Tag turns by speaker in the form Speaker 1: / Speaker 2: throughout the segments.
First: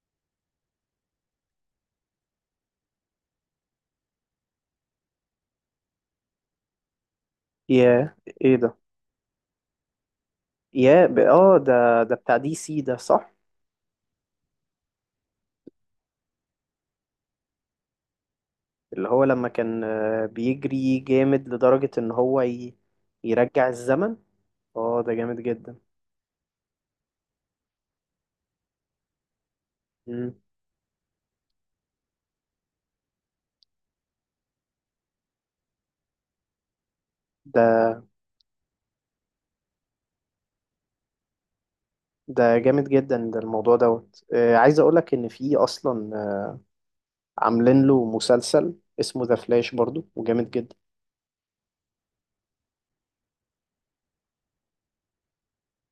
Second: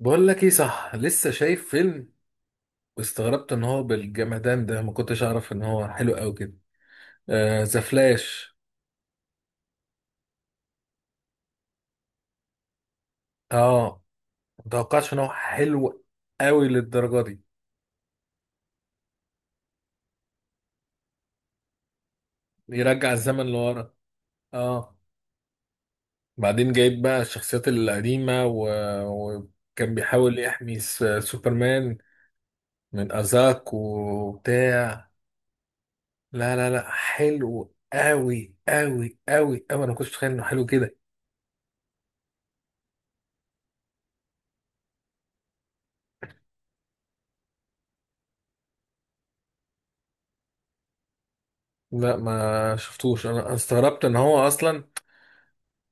Speaker 1: بقول لك ايه، صح لسه شايف فيلم واستغربت ان هو بالجمدان ده، ما كنتش اعرف ان هو حلو قوي كده. آه ذا
Speaker 2: ياه،
Speaker 1: فلاش.
Speaker 2: ايه ده؟ ياه، ب... اه ده بتاع دي سي ده، صح.
Speaker 1: اه، ما توقعتش ان هو حلو قوي للدرجه دي.
Speaker 2: اللي هو لما كان بيجري جامد لدرجة ان هو
Speaker 1: يرجع الزمن
Speaker 2: يرجع
Speaker 1: لورا.
Speaker 2: الزمن.
Speaker 1: اه
Speaker 2: اه ده جامد جدا.
Speaker 1: بعدين جايب بقى الشخصيات القديمه وكان
Speaker 2: مم.
Speaker 1: بيحاول يحمي سوبرمان من ازاك وبتاع. لا لا لا، حلو
Speaker 2: ده
Speaker 1: قوي قوي قوي قوي، انا ما كنتش متخيل انه حلو كده.
Speaker 2: ده جامد جدا، ده الموضوع دوت عايز اقولك ان في اصلا عاملين له مسلسل اسمه ذا فلاش برضو وجامد جدا.
Speaker 1: لا ما شفتوش، انا أنا استغربت ان هو اصلا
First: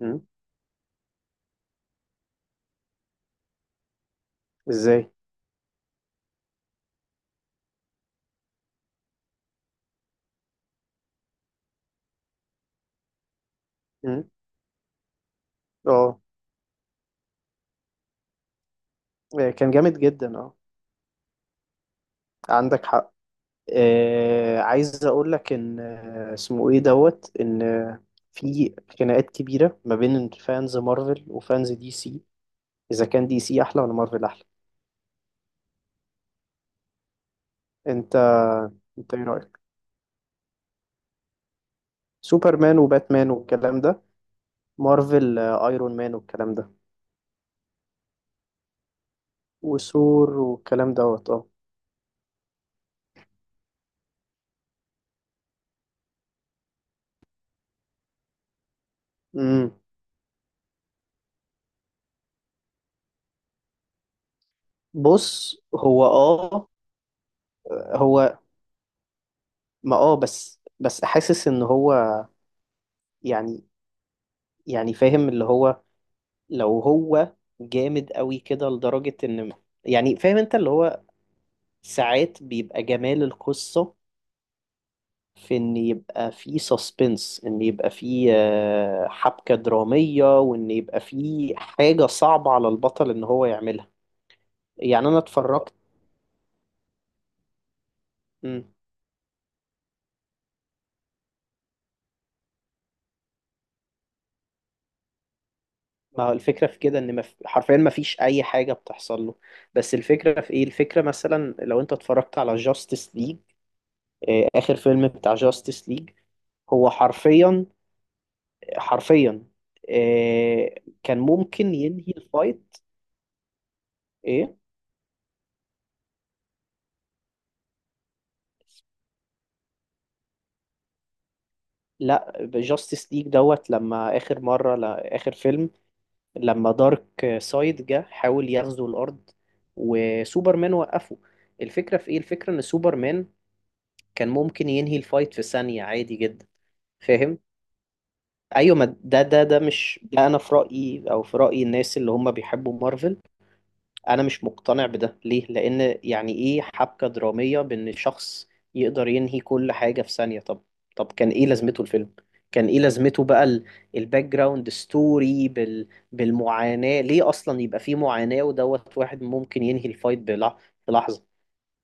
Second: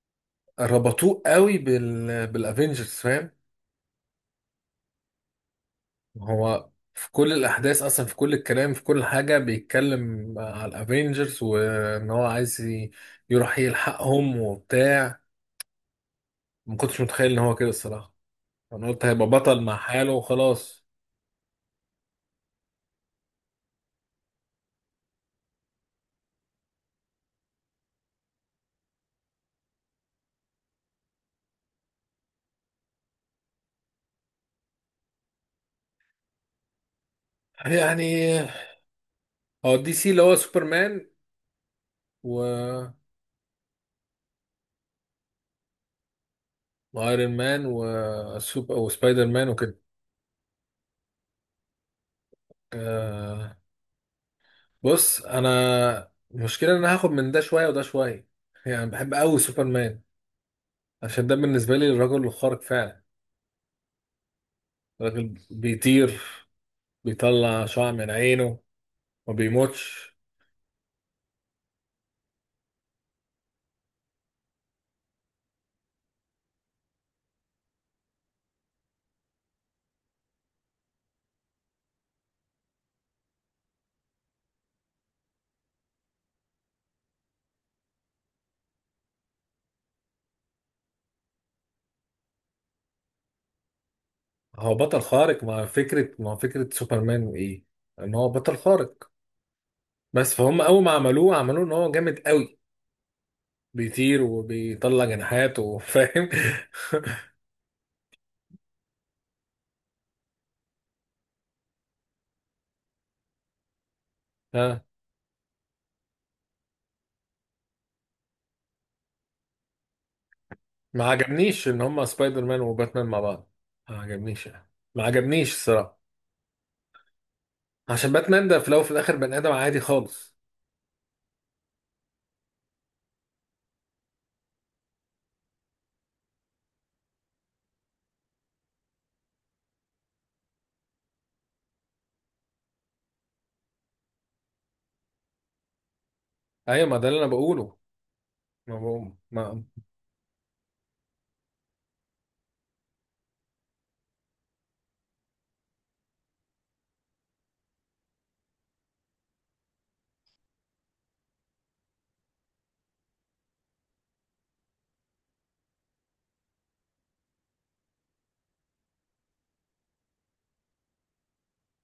Speaker 2: مم.
Speaker 1: ربطوه قوي بالافينجرز، فاهم؟
Speaker 2: ازاي؟
Speaker 1: هو في كل الاحداث اصلا، في كل الكلام، في كل حاجه بيتكلم على الافينجرز، وان هو عايز يروح
Speaker 2: مم.
Speaker 1: يلحقهم وبتاع.
Speaker 2: اه.
Speaker 1: ما كنتش متخيل ان هو كده الصراحه. انا قلت هيبقى بطل
Speaker 2: كان
Speaker 1: مع
Speaker 2: جامد
Speaker 1: حاله
Speaker 2: جدا، اه،
Speaker 1: وخلاص.
Speaker 2: عندك حق. عايز اقول لك ان اسمه ايه دوت ان آه، في خناقات كبيره ما بين فانز مارفل وفانز دي سي، اذا كان دي سي احلى ولا مارفل احلى. انت
Speaker 1: يعني
Speaker 2: انت ايه رايك؟
Speaker 1: هو دي سي اللي هو سوبرمان
Speaker 2: سوبرمان
Speaker 1: و
Speaker 2: وباتمان والكلام ده، مارفل ايرون مان والكلام ده،
Speaker 1: وايرون مان وسبايدر مان وكده.
Speaker 2: وثور والكلام دوت. اه.
Speaker 1: آه، بص انا المشكله ان انا هاخد من ده شويه وده شويه. يعني بحب قوي
Speaker 2: امم.
Speaker 1: سوبرمان عشان ده بالنسبة لي الرجل الخارق فعلا. الراجل
Speaker 2: بص هو
Speaker 1: بيطير،
Speaker 2: اه.
Speaker 1: بيطلع شعاع من
Speaker 2: هو
Speaker 1: عينه، ما
Speaker 2: ما
Speaker 1: بيموتش.
Speaker 2: اه بس حاسس ان هو، يعني، يعني فاهم اللي هو لو هو جامد قوي كده لدرجة ان، يعني فاهم انت، اللي هو ساعات بيبقى جمال القصة في ان يبقى في سسبنس، ان يبقى في حبكة درامية وان يبقى في حاجة صعبة على البطل ان هو يعملها.
Speaker 1: هو بطل
Speaker 2: يعني انا
Speaker 1: خارق، مع
Speaker 2: اتفرجت.
Speaker 1: فكرة مع فكرة سوبرمان ايه؟ ان هو بطل
Speaker 2: مم.
Speaker 1: خارق. بس فهم اول ما عملوه، عملوه ان هو جامد قوي، بيطير وبيطلع جناحات
Speaker 2: ما
Speaker 1: وفاهم.
Speaker 2: هو الفكرة في كده ان حرفيا ما فيش اي حاجة بتحصل له، بس الفكرة في ايه؟ الفكرة مثلا لو انت اتفرجت على جاستس ليج، اخر
Speaker 1: ها.
Speaker 2: فيلم بتاع جاستس ليج، هو حرفيا، حرفيا، آه،
Speaker 1: ما
Speaker 2: كان
Speaker 1: عجبنيش
Speaker 2: ممكن
Speaker 1: ان هم
Speaker 2: ينهي
Speaker 1: سبايدر مان
Speaker 2: الفايت.
Speaker 1: وباتمان مع بعض. ما عجبنيش
Speaker 2: ايه.
Speaker 1: يعني. ما عجبنيش الصراحة، عشان باتمان ده في الاول وفي الاخر بني ادم عادي خالص.
Speaker 2: لا جاستس ليج دوت لما اخر مره، لا اخر فيلم، لما دارك سايد جه حاول يغزو الارض وسوبرمان وقفه. الفكره في ايه؟ الفكره ان سوبرمان كان ممكن ينهي الفايت في ثانيه عادي جدا.
Speaker 1: ايوه ما ده اللي انا
Speaker 2: فاهم؟
Speaker 1: بقوله.
Speaker 2: ايوه،
Speaker 1: ما,
Speaker 2: ما
Speaker 1: بقوم.
Speaker 2: ده
Speaker 1: ما
Speaker 2: مش ده، انا في رايي او في راي الناس اللي هم بيحبوا مارفل، انا مش مقتنع بده. ليه؟ لان يعني ايه حبكة درامية بان شخص يقدر ينهي كل حاجة في ثانية؟ طب، طب كان ايه لازمته الفيلم؟ كان ايه لازمته بقى الباك جراوند ستوري بالمعاناة؟ ليه اصلا يبقى فيه معاناة ودوت واحد ممكن ينهي الفايت في لحظة؟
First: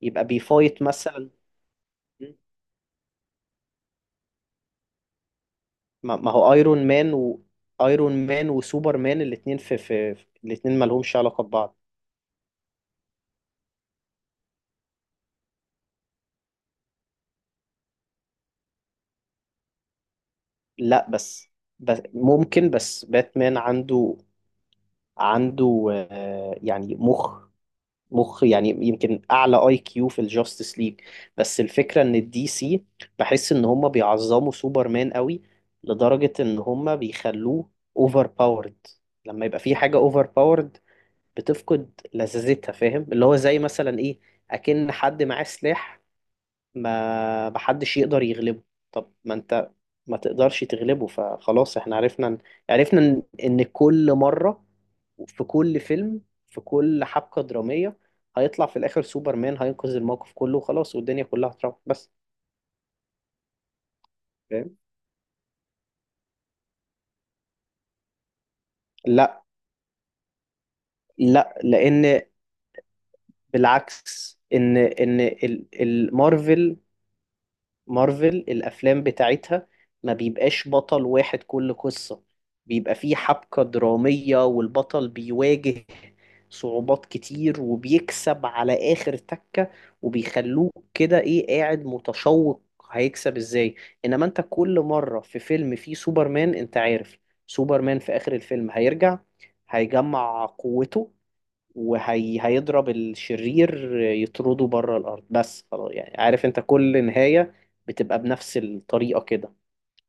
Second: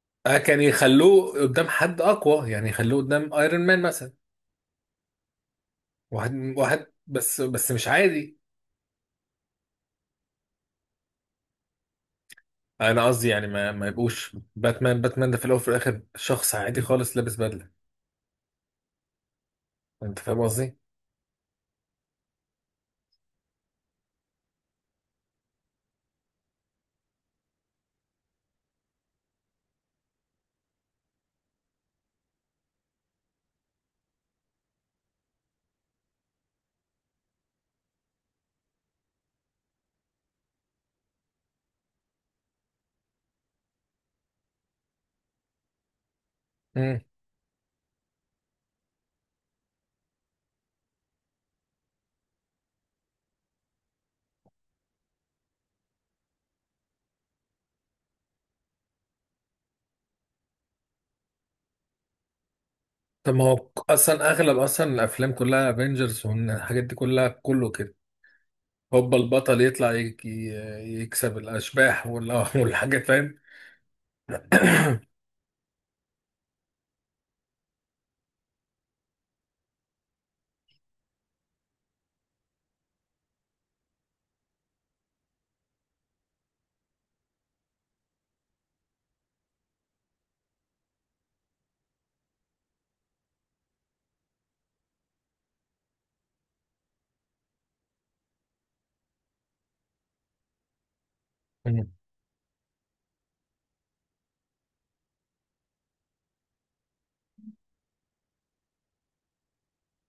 Speaker 2: يبقى
Speaker 1: آه، كان
Speaker 2: بيفايت مثلا.
Speaker 1: يخلوه قدام حد اقوى، يعني يخلوه قدام ايرون مان مثلا.
Speaker 2: ما هو
Speaker 1: واحد واحد
Speaker 2: ايرون مان
Speaker 1: بس
Speaker 2: و،
Speaker 1: بس مش
Speaker 2: ايرون
Speaker 1: عادي.
Speaker 2: مان وسوبر مان الاتنين في الاتنين ما لهمش علاقة ببعض.
Speaker 1: انا قصدي يعني ما يبقوش باتمان، باتمان ده في الاول وفي الاخر شخص عادي خالص لابس بدله، انت فاهم قصدي؟
Speaker 2: لا بس، بس ممكن باتمان عنده، عنده يعني مخ، مخ يعني يمكن اعلى اي كيو في الجاستس ليج. بس الفكره ان الدي سي، بحس ان هم بيعظموا سوبرمان قوي لدرجه ان هم بيخلوه اوفر باورد. لما يبقى في حاجه اوفر باورد بتفقد لذاذتها، فاهم؟ اللي هو زي مثلا ايه، اكن حد معاه سلاح
Speaker 1: امم،
Speaker 2: ما محدش يقدر يغلبه. طب ما انت ما تقدرش تغلبه، فخلاص احنا عرفنا، عرفنا ان إن كل مره، في كل فيلم، في كل حبكة درامية، هيطلع في الآخر سوبرمان هينقذ الموقف كله وخلاص والدنيا كلها هتروح. بس
Speaker 1: طب ما هو اصلا اغلب
Speaker 2: فاهم؟
Speaker 1: اصلا الافلام كلها افنجرز والحاجات دي كلها كله كده. هوبا
Speaker 2: لا،
Speaker 1: البطل يطلع يكسب
Speaker 2: لا
Speaker 1: الاشباح
Speaker 2: لأن
Speaker 1: والحاجات، فاهم.
Speaker 2: بالعكس إن المارفل، مارفل الافلام بتاعتها ما بيبقاش بطل واحد كل قصة، بيبقى فيه حبكة درامية والبطل بيواجه صعوبات كتير وبيكسب على آخر تكة، وبيخلوك كده ايه، قاعد متشوق هيكسب ازاي. انما انت كل مرة في فيلم فيه سوبرمان، انت عارف سوبرمان في آخر الفيلم هيرجع، هيجمع قوته
Speaker 1: مم.
Speaker 2: وهيضرب الشرير يطرده بره الارض، بس خلاص يعني عارف انت كل نهايه بتبقى بنفس الطريقه كده.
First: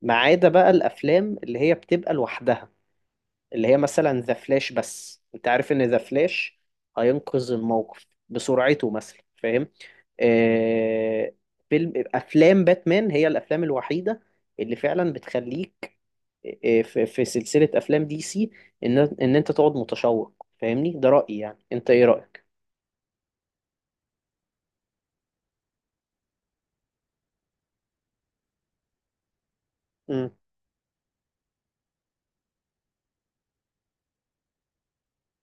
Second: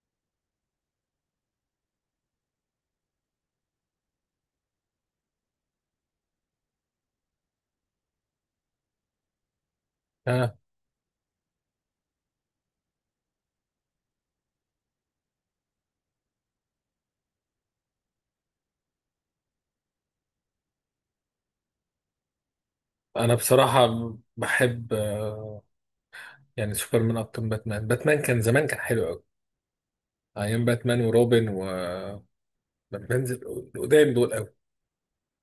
Speaker 2: ما عدا بقى الافلام اللي هي بتبقى لوحدها، اللي هي مثلا ذا فلاش. بس انت عارف ان ذا فلاش هينقذ الموقف بسرعته مثلا، فاهم؟
Speaker 1: آه.
Speaker 2: آه. فيلم، افلام باتمان هي الافلام الوحيده اللي فعلا بتخليك، في في سلسله افلام دي سي، ان انت تقعد متشوق. فاهمني؟ ده رايي يعني، انت ايه رايك؟
Speaker 1: انا بصراحه بحب يعني سوبرمان اكتر من باتمان. باتمان كان زمان كان حلو، ايام باتمان وروبن وبنزل القدام دول قوي.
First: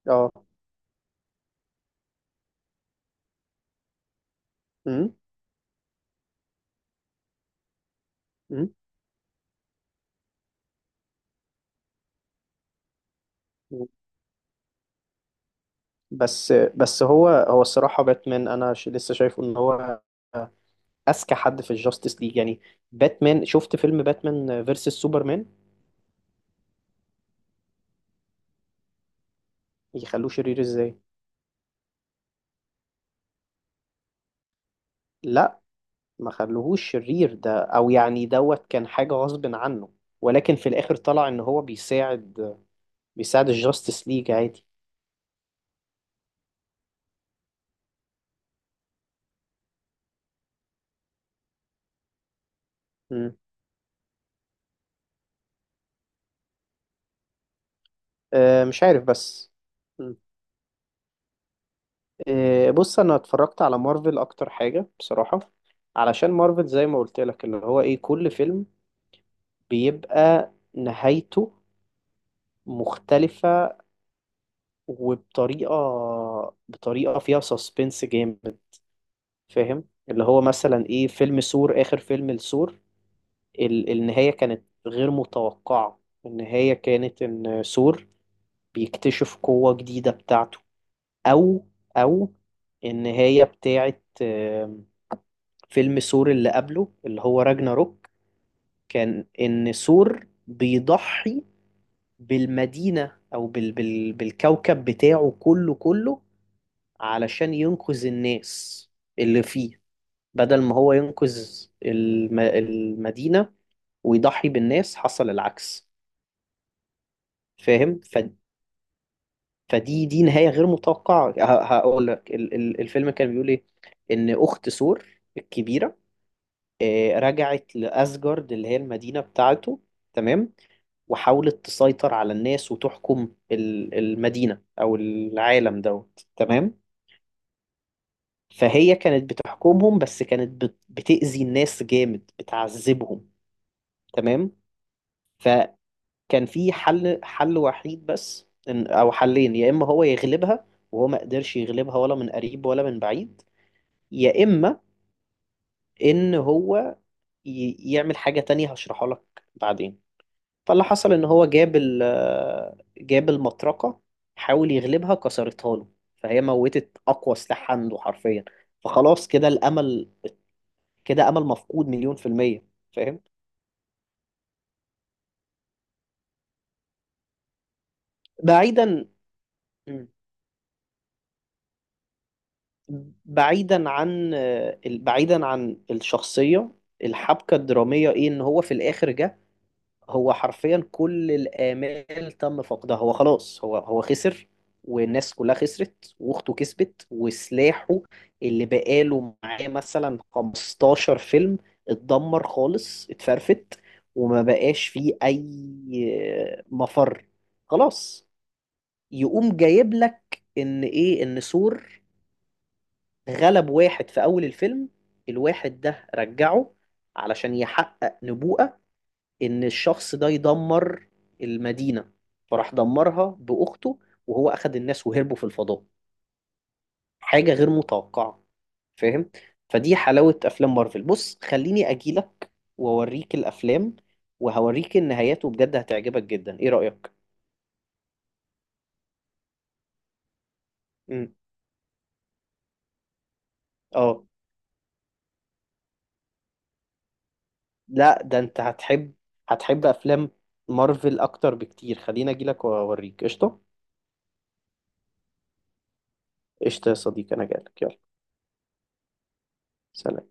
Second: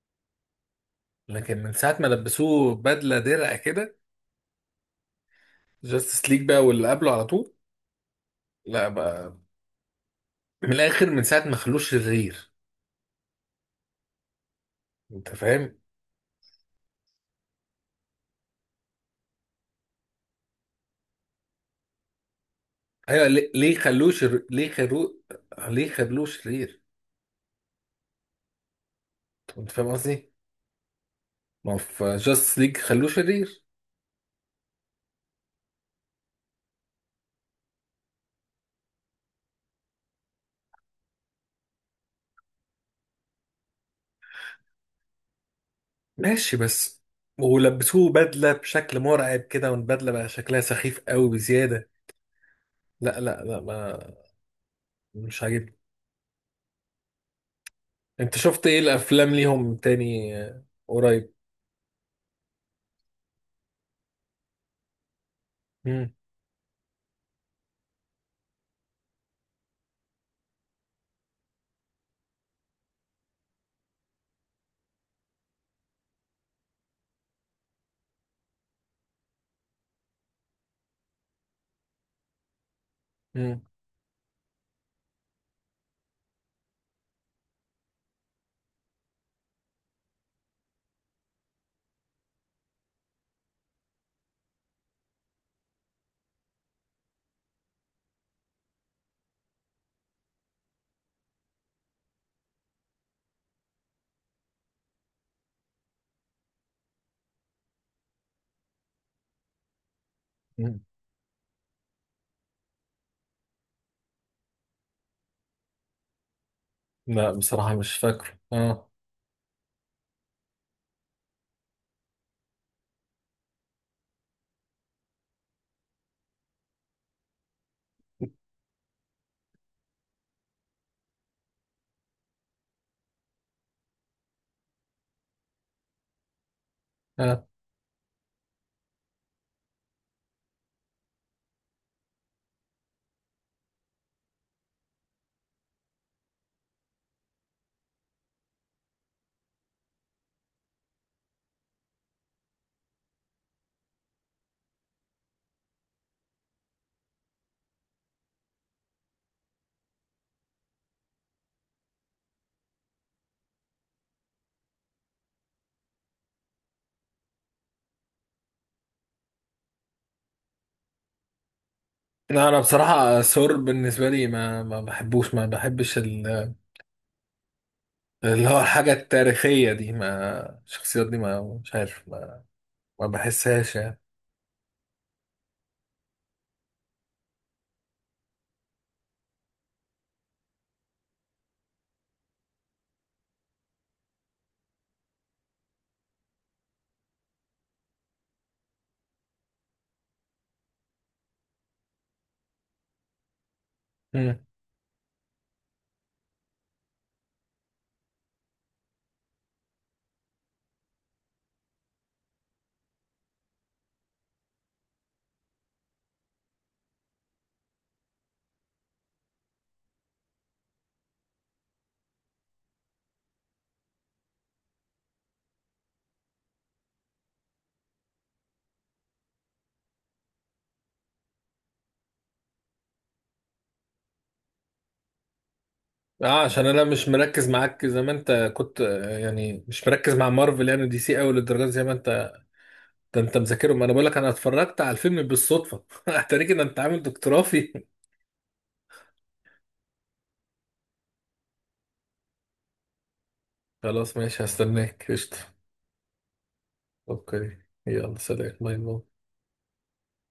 Speaker 2: اه.
Speaker 1: لكن من ساعه ما لبسوه بدله درع كده،
Speaker 2: امم.
Speaker 1: جاستس ليج بقى واللي قبله على طول،
Speaker 2: امم.
Speaker 1: لا بقى. من الاخر، من ساعه ما خلوه شرير، انت فاهم.
Speaker 2: بس هو الصراحة باتمان أنا لسه شايفه إن هو أذكى حد في الجاستس ليج يعني.
Speaker 1: ايوه
Speaker 2: باتمان،
Speaker 1: ليه ليه
Speaker 2: شفت فيلم باتمان
Speaker 1: ليه
Speaker 2: فيرسس
Speaker 1: خلوه
Speaker 2: سوبرمان؟
Speaker 1: ليه خلوه شرير، انت فاهم
Speaker 2: يخلوه
Speaker 1: قصدي؟
Speaker 2: شرير إزاي؟
Speaker 1: ما هو في جاستس ليج خلوه شرير.
Speaker 2: لا ما خلوهوش شرير، ده أو يعني دوت كان حاجة غصب عنه، ولكن في الآخر طلع إن هو بيساعد، بيساعد الجاستس ليج عادي.
Speaker 1: ماشي بس ولبسوه بدله بشكل مرعب كده، والبدله بقى شكلها سخيف قوي بزياده. لا
Speaker 2: مم.
Speaker 1: لا لا ما مش عاجبني. انت
Speaker 2: أه
Speaker 1: شفت ايه
Speaker 2: مش عارف
Speaker 1: الافلام
Speaker 2: بس،
Speaker 1: ليهم
Speaker 2: إمم،
Speaker 1: تاني آه، قريب؟
Speaker 2: إيه، بص انا اتفرجت على مارفل اكتر حاجة بصراحة،
Speaker 1: مم.
Speaker 2: علشان مارفل زي ما قلت لك اللي هو ايه، كل فيلم بيبقى نهايته مختلفة، وبطريقة، بطريقة فيها سسبنس جامد، فاهم؟ اللي هو مثلا ايه، فيلم ثور، اخر فيلم لثور،
Speaker 1: مم.
Speaker 2: النهاية كانت غير متوقعة. النهاية كانت ان ثور بيكتشف قوة جديدة بتاعته. او، او النهاية بتاعت فيلم ثور اللي قبله اللي هو راجناروك، كان إن ثور بيضحي بالمدينة أو بالكوكب بتاعه كله، كله علشان ينقذ الناس اللي فيه، بدل ما
Speaker 1: مم.
Speaker 2: هو ينقذ المدينة ويضحي بالناس، حصل العكس.
Speaker 1: لا بصراحة مش
Speaker 2: فاهم؟ ف،
Speaker 1: فاكره. اه
Speaker 2: فدي، دي نهاية غير متوقعة. هقول لك الفيلم كان بيقول إيه. إن أخت ثور الكبيرة، رجعت لأسجارد اللي هي المدينة بتاعته، تمام، وحاولت تسيطر على الناس وتحكم المدينة أو العالم دوت، تمام.
Speaker 1: اه،
Speaker 2: فهي كانت بتحكمهم، بس كانت بتأذي الناس جامد، بتعذبهم، تمام. فكان في حل وحيد بس، أو حلين، يا إما هو يغلبها، وهو ما قدرش يغلبها ولا من قريب ولا من بعيد، يا إما إن هو يعمل حاجة تانية هشرحها لك بعدين. فاللي حصل ان هو جاب جاب المطرقه، حاول يغلبها كسرتها له. فهي موتت اقوى سلاح عنده حرفيا، فخلاص كده الامل، كده امل مفقود مليون في
Speaker 1: لا انا
Speaker 2: الميه فاهم؟
Speaker 1: بصراحة سور بالنسبة لي ما بحبوش، ما بحبش اللي هو الحاجة
Speaker 2: بعيدا،
Speaker 1: التاريخية دي، ما الشخصيات دي ما مش عارف ما بحسهاش
Speaker 2: بعيدا
Speaker 1: يعني.
Speaker 2: عن، بعيدا عن الشخصيه، الحبكه الدراميه ايه؟ ان هو في الاخر جه، هو حرفيا كل الآمال تم فقدها، هو خلاص هو، هو خسر والناس كلها خسرت، واخته كسبت، وسلاحه اللي بقاله معاه مثلا 15 فيلم اتدمر خالص، اتفرفت.
Speaker 1: مم.
Speaker 2: وما بقاش فيه اي مفر، خلاص. يقوم جايب لك ان ايه، ان ثور غلب واحد في اول الفيلم، الواحد ده رجعه علشان يحقق نبوءة ان الشخص ده يدمر المدينة، فراح دمرها باخته، وهو اخد الناس وهربوا في الفضاء. حاجة غير متوقعة، فاهم؟ فدي حلاوة افلام مارفل. بص خليني اجيلك واوريك الافلام وهوريك النهايات، وبجد هتعجبك
Speaker 1: اه
Speaker 2: جدا.
Speaker 1: عشان
Speaker 2: ايه
Speaker 1: انا مش
Speaker 2: رأيك؟
Speaker 1: مركز معاك زي ما انت كنت يعني مش مركز مع مارفل يعني دي سي قوي
Speaker 2: امم.
Speaker 1: للدرجة دي زي ما انت. ده انت مذاكرهم، انا بقول لك
Speaker 2: اه.
Speaker 1: انا اتفرجت على الفيلم بالصدفة اتاريك ان انت عامل دكتوراه فيه.
Speaker 2: لا، ده انت هتحب، هتحب افلام مارفل اكتر بكتير. خليني اجيلك واوريك. قشطة؟
Speaker 1: خلاص ماشي، هستناك قشطة.
Speaker 2: قشطة يا صديقي، انا
Speaker 1: اوكي،
Speaker 2: جايلك. يلا،
Speaker 1: يلا سلام باي باي.
Speaker 2: سلام.